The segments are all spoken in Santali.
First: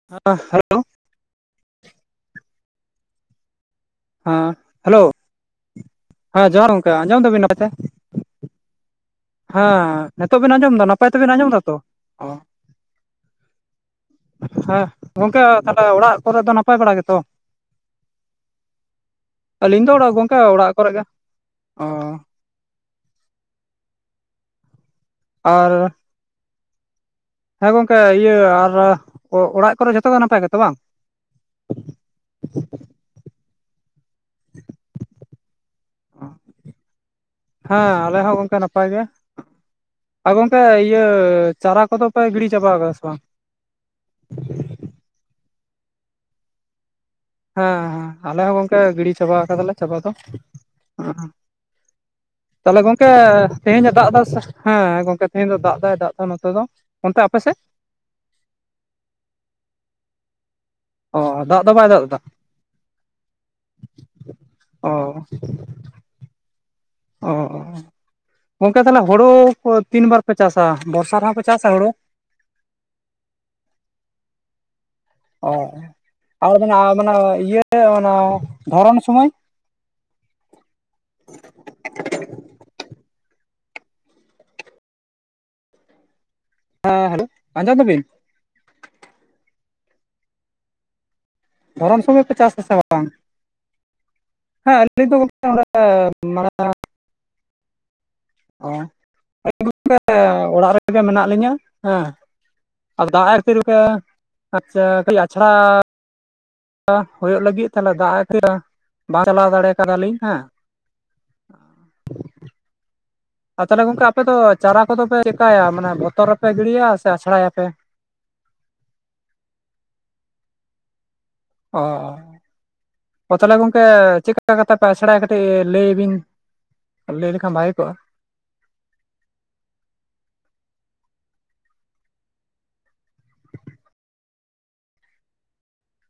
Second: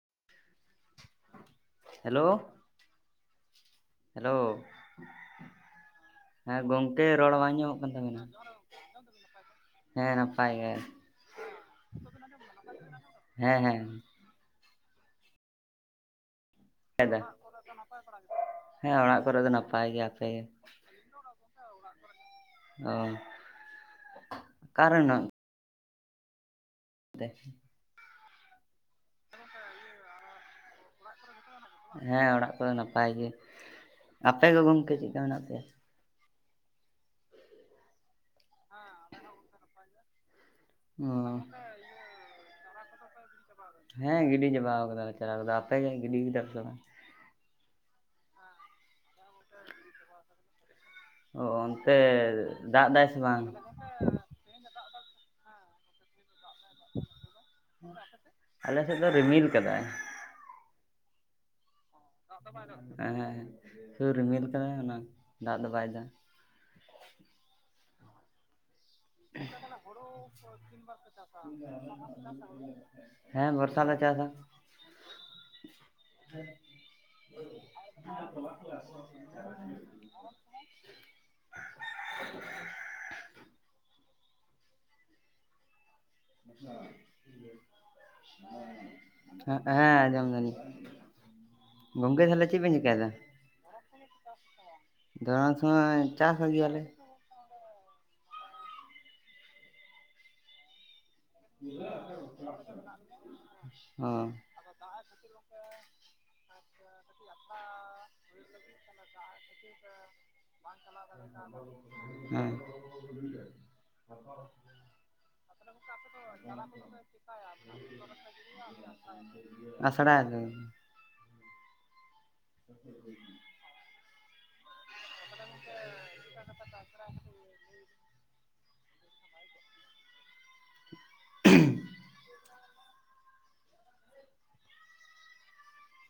[unintelligible] ᱦᱮᱞᱳ ᱦᱮᱞᱳ ᱦᱮᱸ ᱦᱮᱞᱳ ᱦᱮᱸ ᱡᱚᱦᱟᱨ ᱜᱚᱝᱠᱮ ᱟᱸᱡᱚᱢ ᱨᱚᱲ ᱫᱟᱵᱤᱱ ᱵᱟᱝ ᱟᱢᱚᱢᱚᱜ ᱠᱟᱱ ᱛᱟᱵᱤᱱᱟ [unintelligible] ᱦᱮᱸ ᱦᱟᱸ ᱱᱤᱛᱳᱜ ᱱᱟᱯᱟᱭ ᱵᱤᱱ ᱜᱮ ᱟᱸᱡᱚᱢ ᱮᱫᱟ ᱱᱟᱯᱟᱭ ᱛᱮᱵᱮᱱ ᱟᱸᱡᱚᱢ ᱫᱟᱛᱚ ᱦᱮᱸ ᱦᱮᱸ ᱦᱮᱸ ᱜᱚᱝᱠᱮ ᱛᱟᱦᱞᱮ ᱚᱲᱟᱜ ᱠᱚᱨᱮ ᱫᱚ ᱱᱟᱯ ᱱᱟᱯᱟᱭ ᱵᱟᱲᱟ ᱜᱮᱛᱚ ᱦᱮᱸ ᱚᱲᱟᱜ ᱠᱚᱨᱮ ᱟᱹᱞᱤᱧ ᱱᱟᱯᱟᱭ ᱫᱚ ᱜᱮ ᱟᱯᱮ ᱜᱚᱝᱠᱮ ᱜᱮ ᱚᱲᱟᱜ ᱠᱚᱨᱮ ᱜᱮ ᱚᱻ ᱚ ᱚᱠᱟᱨᱮ ᱢᱮᱱᱟᱜ ᱟᱨ ᱯᱮ ᱦᱮᱸ ᱜᱚᱝᱠᱮ ᱤᱭᱟᱹ ᱟᱨ ᱚᱲᱟᱜ ᱠᱚᱨᱮ ᱡᱷᱚᱛᱚ ᱜᱮ ᱱᱟᱯᱟᱭ ᱜᱮᱛᱚ ᱵᱟᱝ ᱦᱮᱸ ᱚᱲᱟᱜ ᱠᱚᱨᱮ ᱱᱟᱯᱟᱭ ᱜᱮ ᱟᱯᱮ ᱜᱮ ᱜᱚᱝᱠᱮ ᱪᱮᱫ ᱞᱮᱠᱟ ᱢᱮᱱᱟᱜ ᱯᱮᱭᱟ ᱦᱟᱸ ᱟᱞᱮ ᱦᱚᱸ ᱜᱚᱝᱠᱮ ᱱᱟᱯᱟᱭ ᱜᱮ ᱟ ᱜᱚᱝᱠᱮ ᱤᱭᱟᱹ ᱚ ᱪᱟᱨᱟ ᱠᱚᱫᱚ ᱯᱮ ᱜᱤᱲᱤ ᱪᱟᱵᱟ ᱠᱟᱫᱟ ᱥᱮ ᱵᱟᱝ ᱦᱮᱸ ᱜᱤᱰᱤ ᱪᱟᱵᱟᱣ ᱠᱟᱫᱟᱞᱮ [inaudible] ᱟᱯᱮ ᱜᱮ ᱜᱤᱰᱤ ᱠᱮᱫᱟ ᱯᱮᱥᱮ ᱵᱟᱝ ᱦᱟᱸ ᱦᱟᱸ ᱟᱞᱮ ᱦᱚᱸ ᱜᱚᱝᱠᱮ ᱜᱤᱰᱤ ᱪᱟᱵᱟ ᱠᱟᱫᱟᱞᱮ ᱪᱟᱵᱟ ᱫᱚ [unintelligible] ᱚ ᱚᱱᱛᱮ ᱛᱟᱦᱚᱞᱮ ᱫᱟᱜ ᱫᱟᱭ ᱜᱚᱝᱠᱮ ᱥᱮ ᱵᱟᱝ ᱛᱮᱦᱮᱧ ᱫᱟᱜ ᱫᱟᱭ ᱥᱮ ᱦᱮᱸ ᱜᱚᱝᱠᱮ ᱛᱮᱦᱮᱧ ᱫᱚ ᱫᱟᱜ ᱫᱟᱭ ᱫᱟᱜ ᱫᱟ ᱱᱚᱛᱮ ᱫᱚ ᱚᱱᱛᱮ ᱟᱯᱮᱥᱮᱫ ᱟᱞᱮ ᱥᱮᱫ ᱫᱚ ᱨᱤᱢᱤᱞ ᱠᱟᱫᱟᱭ ᱚ ᱫᱟᱜ ᱫᱚ ᱵᱟᱭ ᱫᱟᱜ ᱮᱫᱟ ᱫᱟᱜ ᱫᱚ ᱵᱟᱭ ᱫᱟᱜ ᱫᱟ ᱮᱦᱮᱜ ᱮᱦᱮᱜ ᱥᱩᱫᱩ ᱨᱤᱢᱤᱞ ᱠᱟᱫᱟᱭ ᱚ ᱚᱱᱟ ᱫᱟᱜ ᱫᱚ ᱵᱟᱭ ᱫᱟᱜ ᱚ ᱜᱚᱢᱠᱮ ᱛᱟᱦᱚᱞᱮ ᱦᱳᱲᱳ ᱠᱚ ᱛᱤᱱ ᱵᱟᱨ ᱯᱮ ᱪᱟᱥᱟ ᱵᱚᱨᱥᱟ ᱨᱮᱦᱚᱸ ᱯᱮ ᱪᱟᱥᱟ ᱦᱳᱲᱳ ᱦᱮᱸ ᱵᱚᱨᱥᱟ ᱞᱮ ᱪᱟᱥᱟ ᱚ ᱟᱨ ᱢᱟᱱᱮ ᱟᱨ ᱢᱟᱱᱮ ᱤᱭᱟᱹ ᱚᱱᱟ ᱫᱷᱚᱨᱚᱱ ᱥᱚᱢᱚᱭ ᱮᱸ ᱦᱮᱞᱳ ᱟᱸᱡᱚᱢ ᱫᱟᱵᱤᱱ ᱦᱮᱸ ᱟᱡᱚᱢ ᱫᱟᱞᱤᱧ ᱫᱷᱚᱨᱚᱱ ᱜᱚᱢᱠᱮ ᱥᱚᱢᱚᱭ ᱯᱮ ᱛᱟᱦᱚᱞᱮ ᱪᱟᱥᱟ ᱪᱮᱫ ᱥᱮ ᱵᱤᱱ ᱪᱤᱠᱟᱹᱭ ᱵᱟᱝ ᱫᱟ ᱦᱮᱸ ᱟᱹᱞᱤᱧ ᱫᱚ ᱜᱚᱝᱠᱮ ᱫᱷᱚᱨᱚᱱ ᱚᱸᱰᱮ ᱥᱚᱢᱚᱭ ᱪᱟᱥ ᱢᱟᱱᱮ ᱜᱮᱭᱟᱞᱮ ᱚ ᱜᱚᱝᱠᱮ ᱚᱲᱟᱜ ᱨᱮ ᱨᱮᱜᱮ ᱢᱮᱱᱟᱜ ᱞᱤᱧᱟᱹ ᱦᱮᱸ ᱟᱨ ᱫᱟᱜ ᱮᱫ ᱠᱷᱟ. ᱛᱤᱨ ᱛᱮ ᱚ ᱟᱪᱪᱷᱟ ᱠᱷᱟ. ᱞᱤ ᱟᱪᱷᱟᱲᱟ ᱦᱳᱭᱳᱜ ᱞᱟᱹᱜᱤᱫ ᱛᱟᱦᱚᱞᱮ ᱫᱟᱜ [unintelligible] ᱵᱟᱝ ᱪᱟᱞᱟᱣ ᱫᱟᱲᱮ ᱠᱟᱫᱟᱞᱤᱧ ᱦᱮᱸ ᱵᱟᱝ ᱪᱟᱞᱟᱣ ᱫᱟᱲᱮ ᱠᱟᱫᱟᱞᱤᱧ ᱦᱮ [unintelligible] ᱟᱨ ᱛᱟᱦᱚᱞᱮ ᱜᱚᱝᱠᱮ ᱟᱯᱮ ᱫᱚ ᱪᱟᱨᱟ ᱠᱚᱫᱚ ᱯᱮ ᱪᱮᱠᱟᱭᱟ ᱢᱟᱱᱮ ᱵᱚᱛ ᱨᱮᱯᱮ ᱜᱤᱲᱤᱭᱟ ᱥᱮ ᱟᱪᱷᱲᱟ ᱭᱟ ᱯᱮ ᱟᱪᱷᱲᱟᱭᱟᱞᱮ ᱚ ᱚ ᱛᱟᱦᱚᱞᱮ ᱜᱚᱝᱠᱮ ᱪᱮᱫᱠᱟ ᱠᱟᱛᱮ ᱯᱮ ᱟᱪᱷᱲᱟᱭᱟ ᱠᱟᱹᱴᱤᱡ ᱞᱟᱹᱭ ᱵᱤᱱ ᱞᱟᱹᱭ ᱞᱮᱠᱷᱟᱱ ᱵᱷᱟᱜᱮ ᱠᱚᱜᱼᱟ ᱾ [inaudible]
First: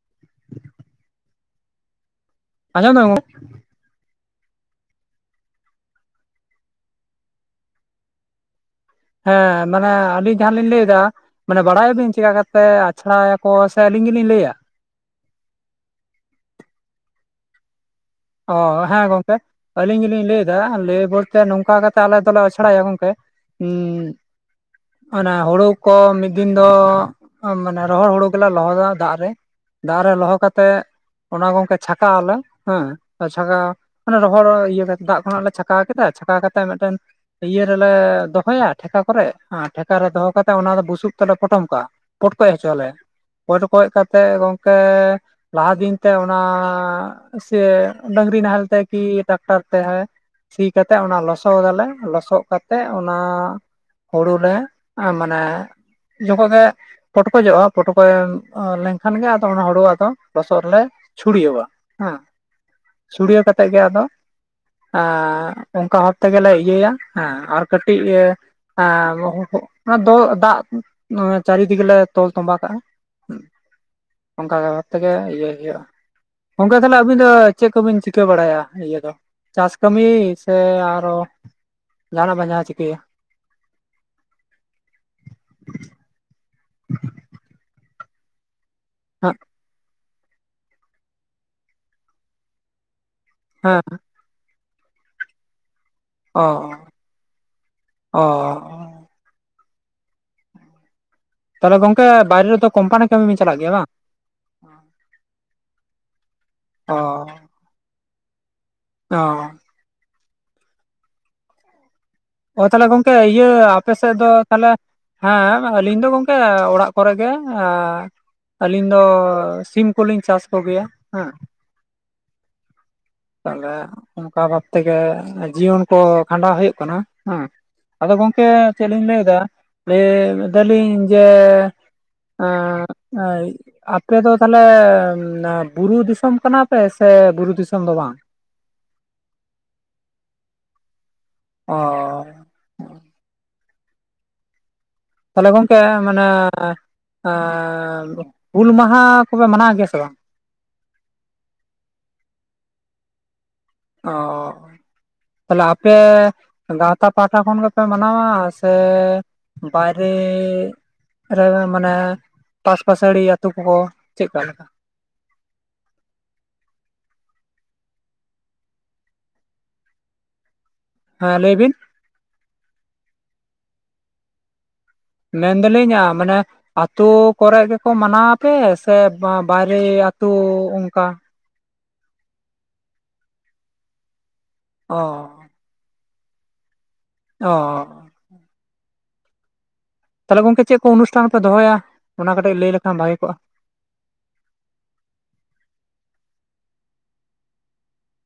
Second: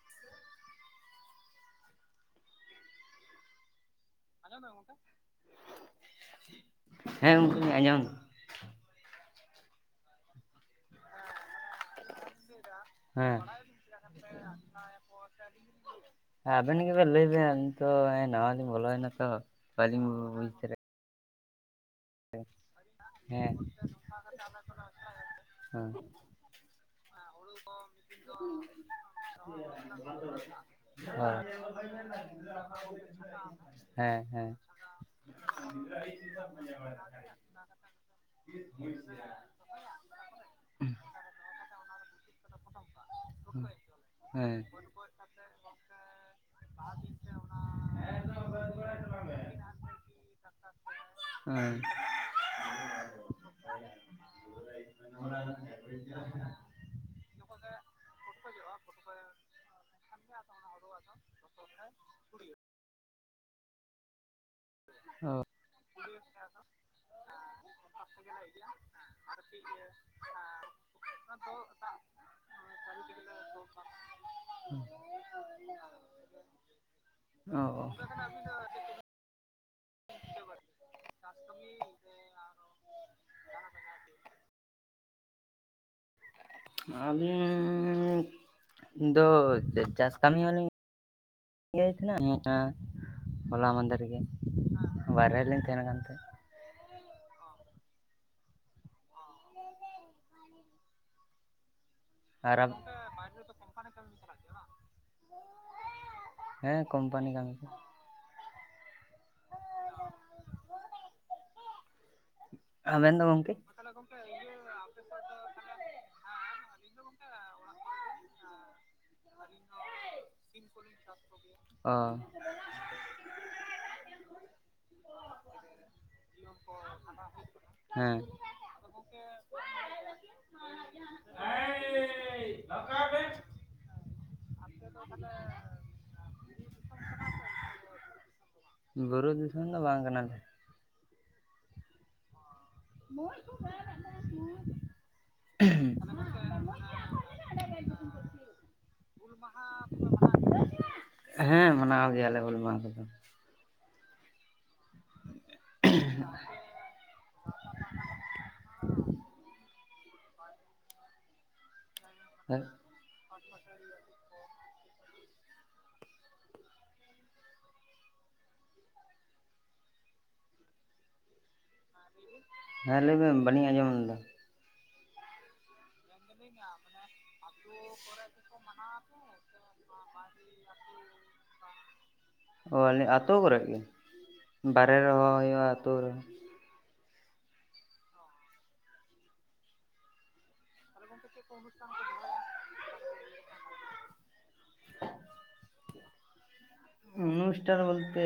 [inaudible] ᱟᱸᱡᱚᱢ ᱫᱟ ᱜᱚᱝᱠᱮ ᱟᱸᱡᱚᱢ ᱫᱟ ᱜᱟᱝᱠᱮ? ᱦᱮᱸ ᱜᱚᱝᱠᱮ ᱟᱸᱡᱚᱢ ᱫᱟ ᱾ ᱦᱮᱸ ᱢᱟᱱᱮ ᱟᱹᱞᱤᱧ ᱡᱟᱦᱟᱸ ᱞᱤᱧ ᱞᱟᱹᱭ ᱫᱟ ᱢᱟᱱᱮ ᱵᱟᱲᱟᱭᱟᱵᱤᱱ ᱪᱮᱠᱟ ᱠᱟᱛᱮ ᱟᱪᱷᱲᱟᱭᱟᱠᱚ ᱥᱮ ᱟᱹᱞᱤᱧ ᱜᱮᱞᱤᱧ ᱞᱟᱹᱭᱟ ᱠᱚ ᱥᱮ ᱟ. ᱞᱤᱧ ᱜᱮᱞᱤᱧ ᱞᱟ. ᱭᱟ ᱟᱵᱮᱱ ᱜᱮ ᱵᱮᱱ ᱞᱟᱹᱭ ᱵᱮᱱ ᱛᱚ ᱱᱟᱣᱟ ᱚ ᱞᱤᱧ ᱦᱮᱸ ᱵᱚᱞᱚᱭᱮᱱᱟ ᱛᱚ ᱜᱚᱝᱠᱮ ᱟᱹᱞᱤᱧ ᱵᱟᱹᱞᱤᱧ ᱜᱮᱞᱤᱧ ᱞᱟᱹᱭ ᱵᱩᱡᱽ ᱫᱟ ᱫᱟᱲᱮᱭᱟᱜ ᱞᱟᱹᱭ ᱵᱚᱞᱛᱮ ᱱᱚᱝᱠᱟ ᱠᱟ ᱟᱞᱮ ᱫᱚᱞᱮ ᱟᱪᱷᱲᱟᱭᱟ ᱜᱚᱝᱠᱮ ᱦᱮᱸ ᱚᱱᱮ ᱦᱩᱲᱩ ᱦᱮᱸ ᱠᱚ ᱢᱤᱫ ᱫᱤᱱ ᱫᱚ ᱢᱟᱱᱮ ᱨᱚᱦᱚᱲ ᱦᱩᱲᱩ ᱜᱮᱞᱮ ᱞᱚᱦᱚᱫᱟ ᱫᱟᱜ ᱨᱮ ᱫᱟᱜ ᱨᱮ ᱞᱚᱦᱚ ᱠᱟᱛᱮ ᱚᱱᱟ ᱜᱚᱝᱠᱮ ᱪᱷᱟᱠᱟᱣ ᱟᱞᱮ [inaudible] ᱪᱷᱟᱠᱟᱣ ᱢᱟᱱᱮ ᱨᱚᱦᱚᱲ ᱦᱮᱸ ᱤᱭᱟᱹ ᱠᱟᱛᱮ ᱫᱟᱜ ᱠᱷᱚᱱᱟᱜ ᱞᱮ ᱪᱷᱟᱠᱟᱣ ᱠᱮᱫᱟ ᱪᱷᱟᱠᱟᱣ ᱠᱟᱛᱮ ᱢᱤᱫᱴᱮᱱ ᱤᱭᱟᱹ ᱨᱮᱞᱮ ᱫᱚᱦᱚᱭᱟ ᱴᱷᱮᱠᱟ ᱠᱚᱨᱮ ᱟᱨ ᱴᱷᱮᱠᱟ ᱨᱮ ᱫᱚᱦᱚ ᱠᱟᱛᱮ ᱚᱱᱟ ᱫᱚ ᱵᱩᱥᱩᱵ ᱛᱮᱞᱮ ᱯᱚᱴᱚᱢ ᱠᱟᱜᱼᱟ ᱯᱚᱴ ᱠᱚᱡ ᱦᱚᱪᱚ ᱟᱞᱮ ᱯᱚᱴᱠᱚᱡ ᱠᱟᱛᱮ ᱦᱮᱸ ᱜᱚᱝᱠᱮ ᱞᱟᱦᱟ ᱫᱤᱱ ᱛᱮ ᱚᱱᱟ ᱥᱮ ᱰᱟᱝᱨᱤ ᱱᱟᱦᱮᱞᱛᱮ ᱠᱤ ᱴᱟᱠᱴᱟᱨ ᱛᱮ ᱥᱤ ᱠᱟᱛᱮ ᱚᱱᱟ ᱦᱮᱸ ᱞᱚᱥᱚᱫᱟᱞᱮ ᱞᱚᱥᱚᱫ ᱠᱟᱛᱮ ᱚᱱᱟ ᱦᱩᱲᱩ ᱞᱮ ᱢᱟᱱᱮ ᱡᱚᱠᱷᱚᱡ ᱜᱮ [inaudible] ᱯᱚᱴᱠᱚᱡᱚᱜᱼᱟ ᱯᱚᱴᱠᱚᱡ ᱞᱮᱱᱠᱷᱟᱱ ᱜᱮ ᱟᱫᱚ ᱚᱱᱟ ᱦᱩᱲᱩ ᱟᱫᱚ ᱞᱚᱥᱚᱫ ᱨᱮᱞᱮ ᱪᱷᱩᱲᱭᱟᱹᱣᱼᱟ ᱾ ᱦᱮ ᱪᱷᱩᱲᱭᱟ. ᱣ ᱠᱟᱛᱮ ᱜᱮ ᱟᱫᱚ ᱚᱱᱠᱟ ᱵᱷᱟᱵ ᱛᱮᱜᱮ ᱞᱮ ᱤᱭᱟᱹᱭᱟ ᱦᱮᱸ ᱟᱨ ᱠᱟᱹᱴᱤᱡ ᱮ ᱫᱚ ᱫᱟᱜ ᱪᱟᱨᱤᱫᱤᱠᱮ ᱞᱮ ᱛᱚᱞ ᱛᱚᱸᱵᱟ ᱠᱟᱜᱼᱟ ᱾ ᱚᱱᱠᱟ ᱛᱮᱜᱮ ᱤᱭᱟᱹᱭ ᱦᱩᱭᱩᱜᱼᱟ ᱜᱚᱝᱠᱮ ᱛᱟᱦᱞᱮ ᱟᱹᱵᱤᱱ ᱫᱚ ᱚ ᱚ ᱪᱮᱫ ᱠᱚᱵᱤᱱ ᱪᱤᱠᱟᱹ ᱵᱟᱲᱟᱭᱟ ᱤᱭᱟᱹ ᱫᱚ ᱪᱟᱥ ᱠᱟᱹᱢᱤ ᱥᱮ ᱟᱨᱚ ᱡᱟᱦᱟᱱᱟᱜ ᱵᱟᱝ ᱡᱟᱦᱟᱸ ᱪᱤᱠᱟᱹᱭᱟ? [inaudible] ᱟᱹᱞᱤᱧ ᱫᱚ ᱦᱮᱸ ᱪᱟᱥ ᱠᱟᱹᱢᱤ ᱦᱚᱸᱞᱤᱧ [unintelligible] ᱮᱸ ᱟ ᱦᱚᱞᱟ ᱦᱮᱸ ᱢᱟᱸᱫᱮᱨ ᱜᱮ᱾ ᱵᱟᱨᱦᱮ ᱞᱤᱧ ᱛᱟᱦᱮᱱᱟ ᱜᱚᱝᱠᱮ᱾ ᱚ, ᱚ᱾ [unintelligible] ᱛᱟᱦᱚᱞᱮ ᱜᱚᱝᱠᱮ ᱵᱟᱭᱨᱮ ᱟᱨ ᱨᱮᱫᱚ ᱠᱳᱢᱯᱟᱱᱤ ᱠᱟᱹᱢᱤ ᱵᱤᱱ ᱪᱟᱞᱟᱜ ᱜᱮᱭᱟ ᱵᱟᱝ? [unintelligible] ᱦᱮᱸ ᱚ ᱠᱳᱢᱯᱟᱱᱤ ᱠᱟᱹᱢᱤ ᱠᱩ᱾ ᱚᱸ᱾ ᱚ ᱛᱟᱦᱚᱞᱮ ᱜᱚᱝᱠᱮ ᱟᱵᱮᱱ ᱫᱚ ᱤᱭᱟᱹ ᱜᱚᱢᱠᱮ ᱟᱯᱮ ᱥᱮᱫ ᱫᱚ ᱛᱟᱦᱚᱞᱮ ᱦᱮᱸ ᱟᱹᱞᱤᱧ ᱫᱚ ᱜᱚᱝᱠᱮ ᱚᱲᱟᱜ ᱠᱚᱨᱮ ᱜᱮ ᱮᱸ᱾ ᱟᱹᱞᱤᱧ ᱫᱚ ᱥᱤᱢ ᱠᱚᱞᱤᱧ ᱪᱟᱥ ᱠᱚ ᱜᱮᱭᱟ ᱦᱮᱸ᱾ ᱚᱸ᱾ ᱛᱟᱦᱚᱞᱮ ᱚᱱᱠᱟ ᱵᱷᱟᱵ ᱛᱮᱜᱮ ᱡᱤᱭᱚᱱ ᱠᱚ ᱠᱷᱟᱸᱰᱟᱣ ᱦᱩᱭᱩᱜ ᱠᱟᱱᱟ᱾ ᱦᱮᱸ ᱟᱫᱚ ᱦᱮᱸ ᱜᱚᱝᱠᱮ ᱪᱮᱫ ᱞᱤᱧ ᱞᱟᱹᱭᱫᱟ ᱞᱟᱹᱭ ᱫᱟᱞᱤᱧ ᱡᱮ ᱮᱸ ᱟᱹᱭ ᱟᱯᱮ ᱫᱚ ᱛᱟᱦᱚᱞᱮ ᱱᱮ ᱵᱩᱨᱩ ᱫᱤᱥᱚᱢ ᱠᱟᱱᱟ ᱯᱮ ᱥᱮ ᱵᱩᱨᱩ ᱫᱤᱥᱚᱢ ᱫᱚ ᱵᱟᱝ? ᱵᱩᱨᱩ ᱫᱤᱥᱚᱢ ᱫᱚ ᱵᱟᱝ ᱠᱟᱱᱟᱞᱮ᱾ ᱚᱸ᱾ [unintelligible] ᱛᱟᱦᱚᱞᱮ ᱜᱚᱝᱠᱮ ᱢᱟᱱᱮ ᱮᱸ ᱦᱩᱞ ᱢᱟᱦᱟ ᱠᱚᱯᱮ ᱢᱟᱱᱟᱣ ᱜᱮᱭᱟ ᱥᱮ ᱵᱟᱝ? [inaudible] ᱦᱮᱸ ᱢᱟᱱᱟᱣ ᱜᱮᱭᱟ ᱞᱮ ᱦᱩᱞ ᱢᱟᱦᱟ ᱠᱚᱫᱚ᱾ ᱚ᱾ ᱛᱟᱦᱚᱞᱮ ᱟᱯᱮ ᱜᱟᱶᱛᱟ ᱯᱟᱦᱟᱴᱟ ᱠᱷᱚᱱ ᱜᱮᱯᱮ ᱢᱟᱱᱟᱣᱟ? ᱥᱮ ᱵᱟᱭᱨᱮ ᱨᱮ ᱢᱟᱱᱮ ᱯᱟᱥ ᱯᱟᱹᱥᱟᱹᱲᱤ ᱟᱹᱛᱩ ᱠᱚᱨᱮ ᱪᱮᱜᱠᱟ ᱞᱮᱠᱟ? ᱦᱮᱸ, ᱞᱟᱹᱭ ᱵᱤᱱ᱾ ᱦᱮᱸ, ᱞᱟᱹᱭᱵᱤᱱ ᱵᱟᱹᱞᱤᱧ ᱟᱸᱡᱚᱢ ᱞᱮᱫᱟ᱾ ᱢᱮᱱᱫᱟᱞᱤᱧ ᱟ ᱢᱟᱱᱮ ᱟᱹᱛᱳ ᱠᱚᱨᱮ ᱜᱮᱠᱚ ᱢᱟᱱᱟᱣ ᱟᱯᱮ ᱥᱮ ᱵᱟ-ᱵᱟᱭᱨᱮ ᱟᱹᱛᱳ ᱚᱱᱠᱟ ᱚ ᱟᱞᱮ ᱟᱹᱛᱳ ᱠᱚᱨᱮᱜ ᱜᱮ ᱵᱟᱨᱮ ᱚ ᱨᱮᱦᱚ ᱦᱩᱭᱩᱜ-ᱟ ᱟᱹᱛᱩ ᱨᱮᱦᱚ᱾ ᱚ᱾ ᱛᱟᱦᱚᱞᱮ ᱜᱚᱝᱠᱮ ᱪᱮᱜ ᱠᱚ ᱚᱱᱩᱥᱴᱷᱟᱱ ᱯᱮ ᱫᱚᱦᱚᱭᱟ ᱚᱱᱟ ᱠᱟᱹᱴᱤᱡ ᱞᱟᱹᱭ ᱞᱮᱠᱷᱟᱱ ᱵᱷᱟᱜᱮ ᱠᱚᱜ-ᱟ᱾ [inaudible] ᱩᱱᱩᱥᱴᱟᱱ ᱵᱚᱞᱛᱮ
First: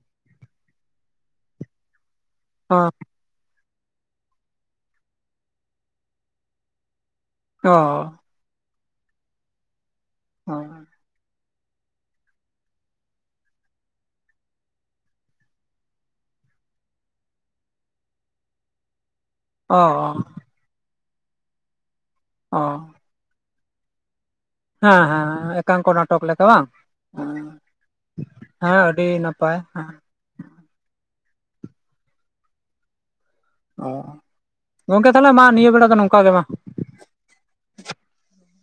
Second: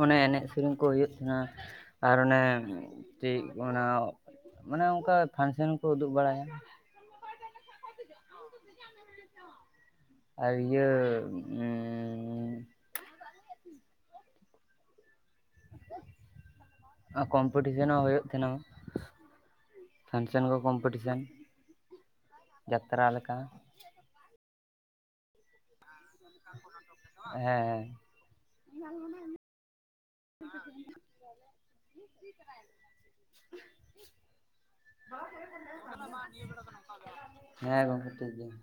ᱚᱱᱮ ᱮᱱᱮᱡ ᱥᱮᱨᱮᱧ ᱠᱚ ᱦᱩᱭᱩᱜ ᱛᱟᱦᱮᱱᱟ ᱟᱨ ᱚᱱᱮ ᱪᱤᱜ ᱚᱱᱟ ᱢᱟᱱᱮ ᱚᱱᱠᱟ ᱯᱷᱟᱱᱥᱮᱱ ᱠᱳ ᱩᱫᱩᱜ ᱵᱟᱲᱟᱭᱟ᱾ ᱚ᱾ [unintelligible] ᱟᱨ ᱚ ᱤᱭᱟᱹ ᱮᱸᱻ ᱟ ᱠᱚᱢᱯᱤᱴᱤᱥᱮᱱ ᱦᱚᱸ ᱦᱩᱭᱩᱜ ᱛᱷᱮᱱᱟ᱾ ᱚ-ᱚ᱾ ᱪᱮᱱᱠᱟ ᱠᱚᱢᱯᱤᱴᱤᱥᱮᱱ ᱚ ᱡᱟᱛᱨᱟ ᱞᱮᱠᱟ᱾ ᱦᱮᱸ ᱦᱮᱸ ᱮᱸ ᱮᱠᱟᱝᱠᱚ ᱱᱟ ᱴᱚᱠ ᱞᱮᱠᱟ ᱵᱟᱝ ᱦᱮᱸ, ᱦᱮᱸ ᱟᱹᱰᱤ ᱱᱟᱯᱟᱭ ᱦᱮᱸ᱾ [unintelligible] ᱚ ᱜᱚᱝᱠᱮ ᱛᱟᱦᱚᱞᱮ ᱢᱟ ᱱᱤᱭᱟᱹ ᱵᱮᱲᱟ ᱫᱚ ᱱᱚᱝᱠᱟ ᱜᱮ ᱢᱟ᱾ ᱦᱮᱸ ᱜᱚᱝᱠᱮ ᱴᱤᱠ ᱜᱮᱭᱟ᱾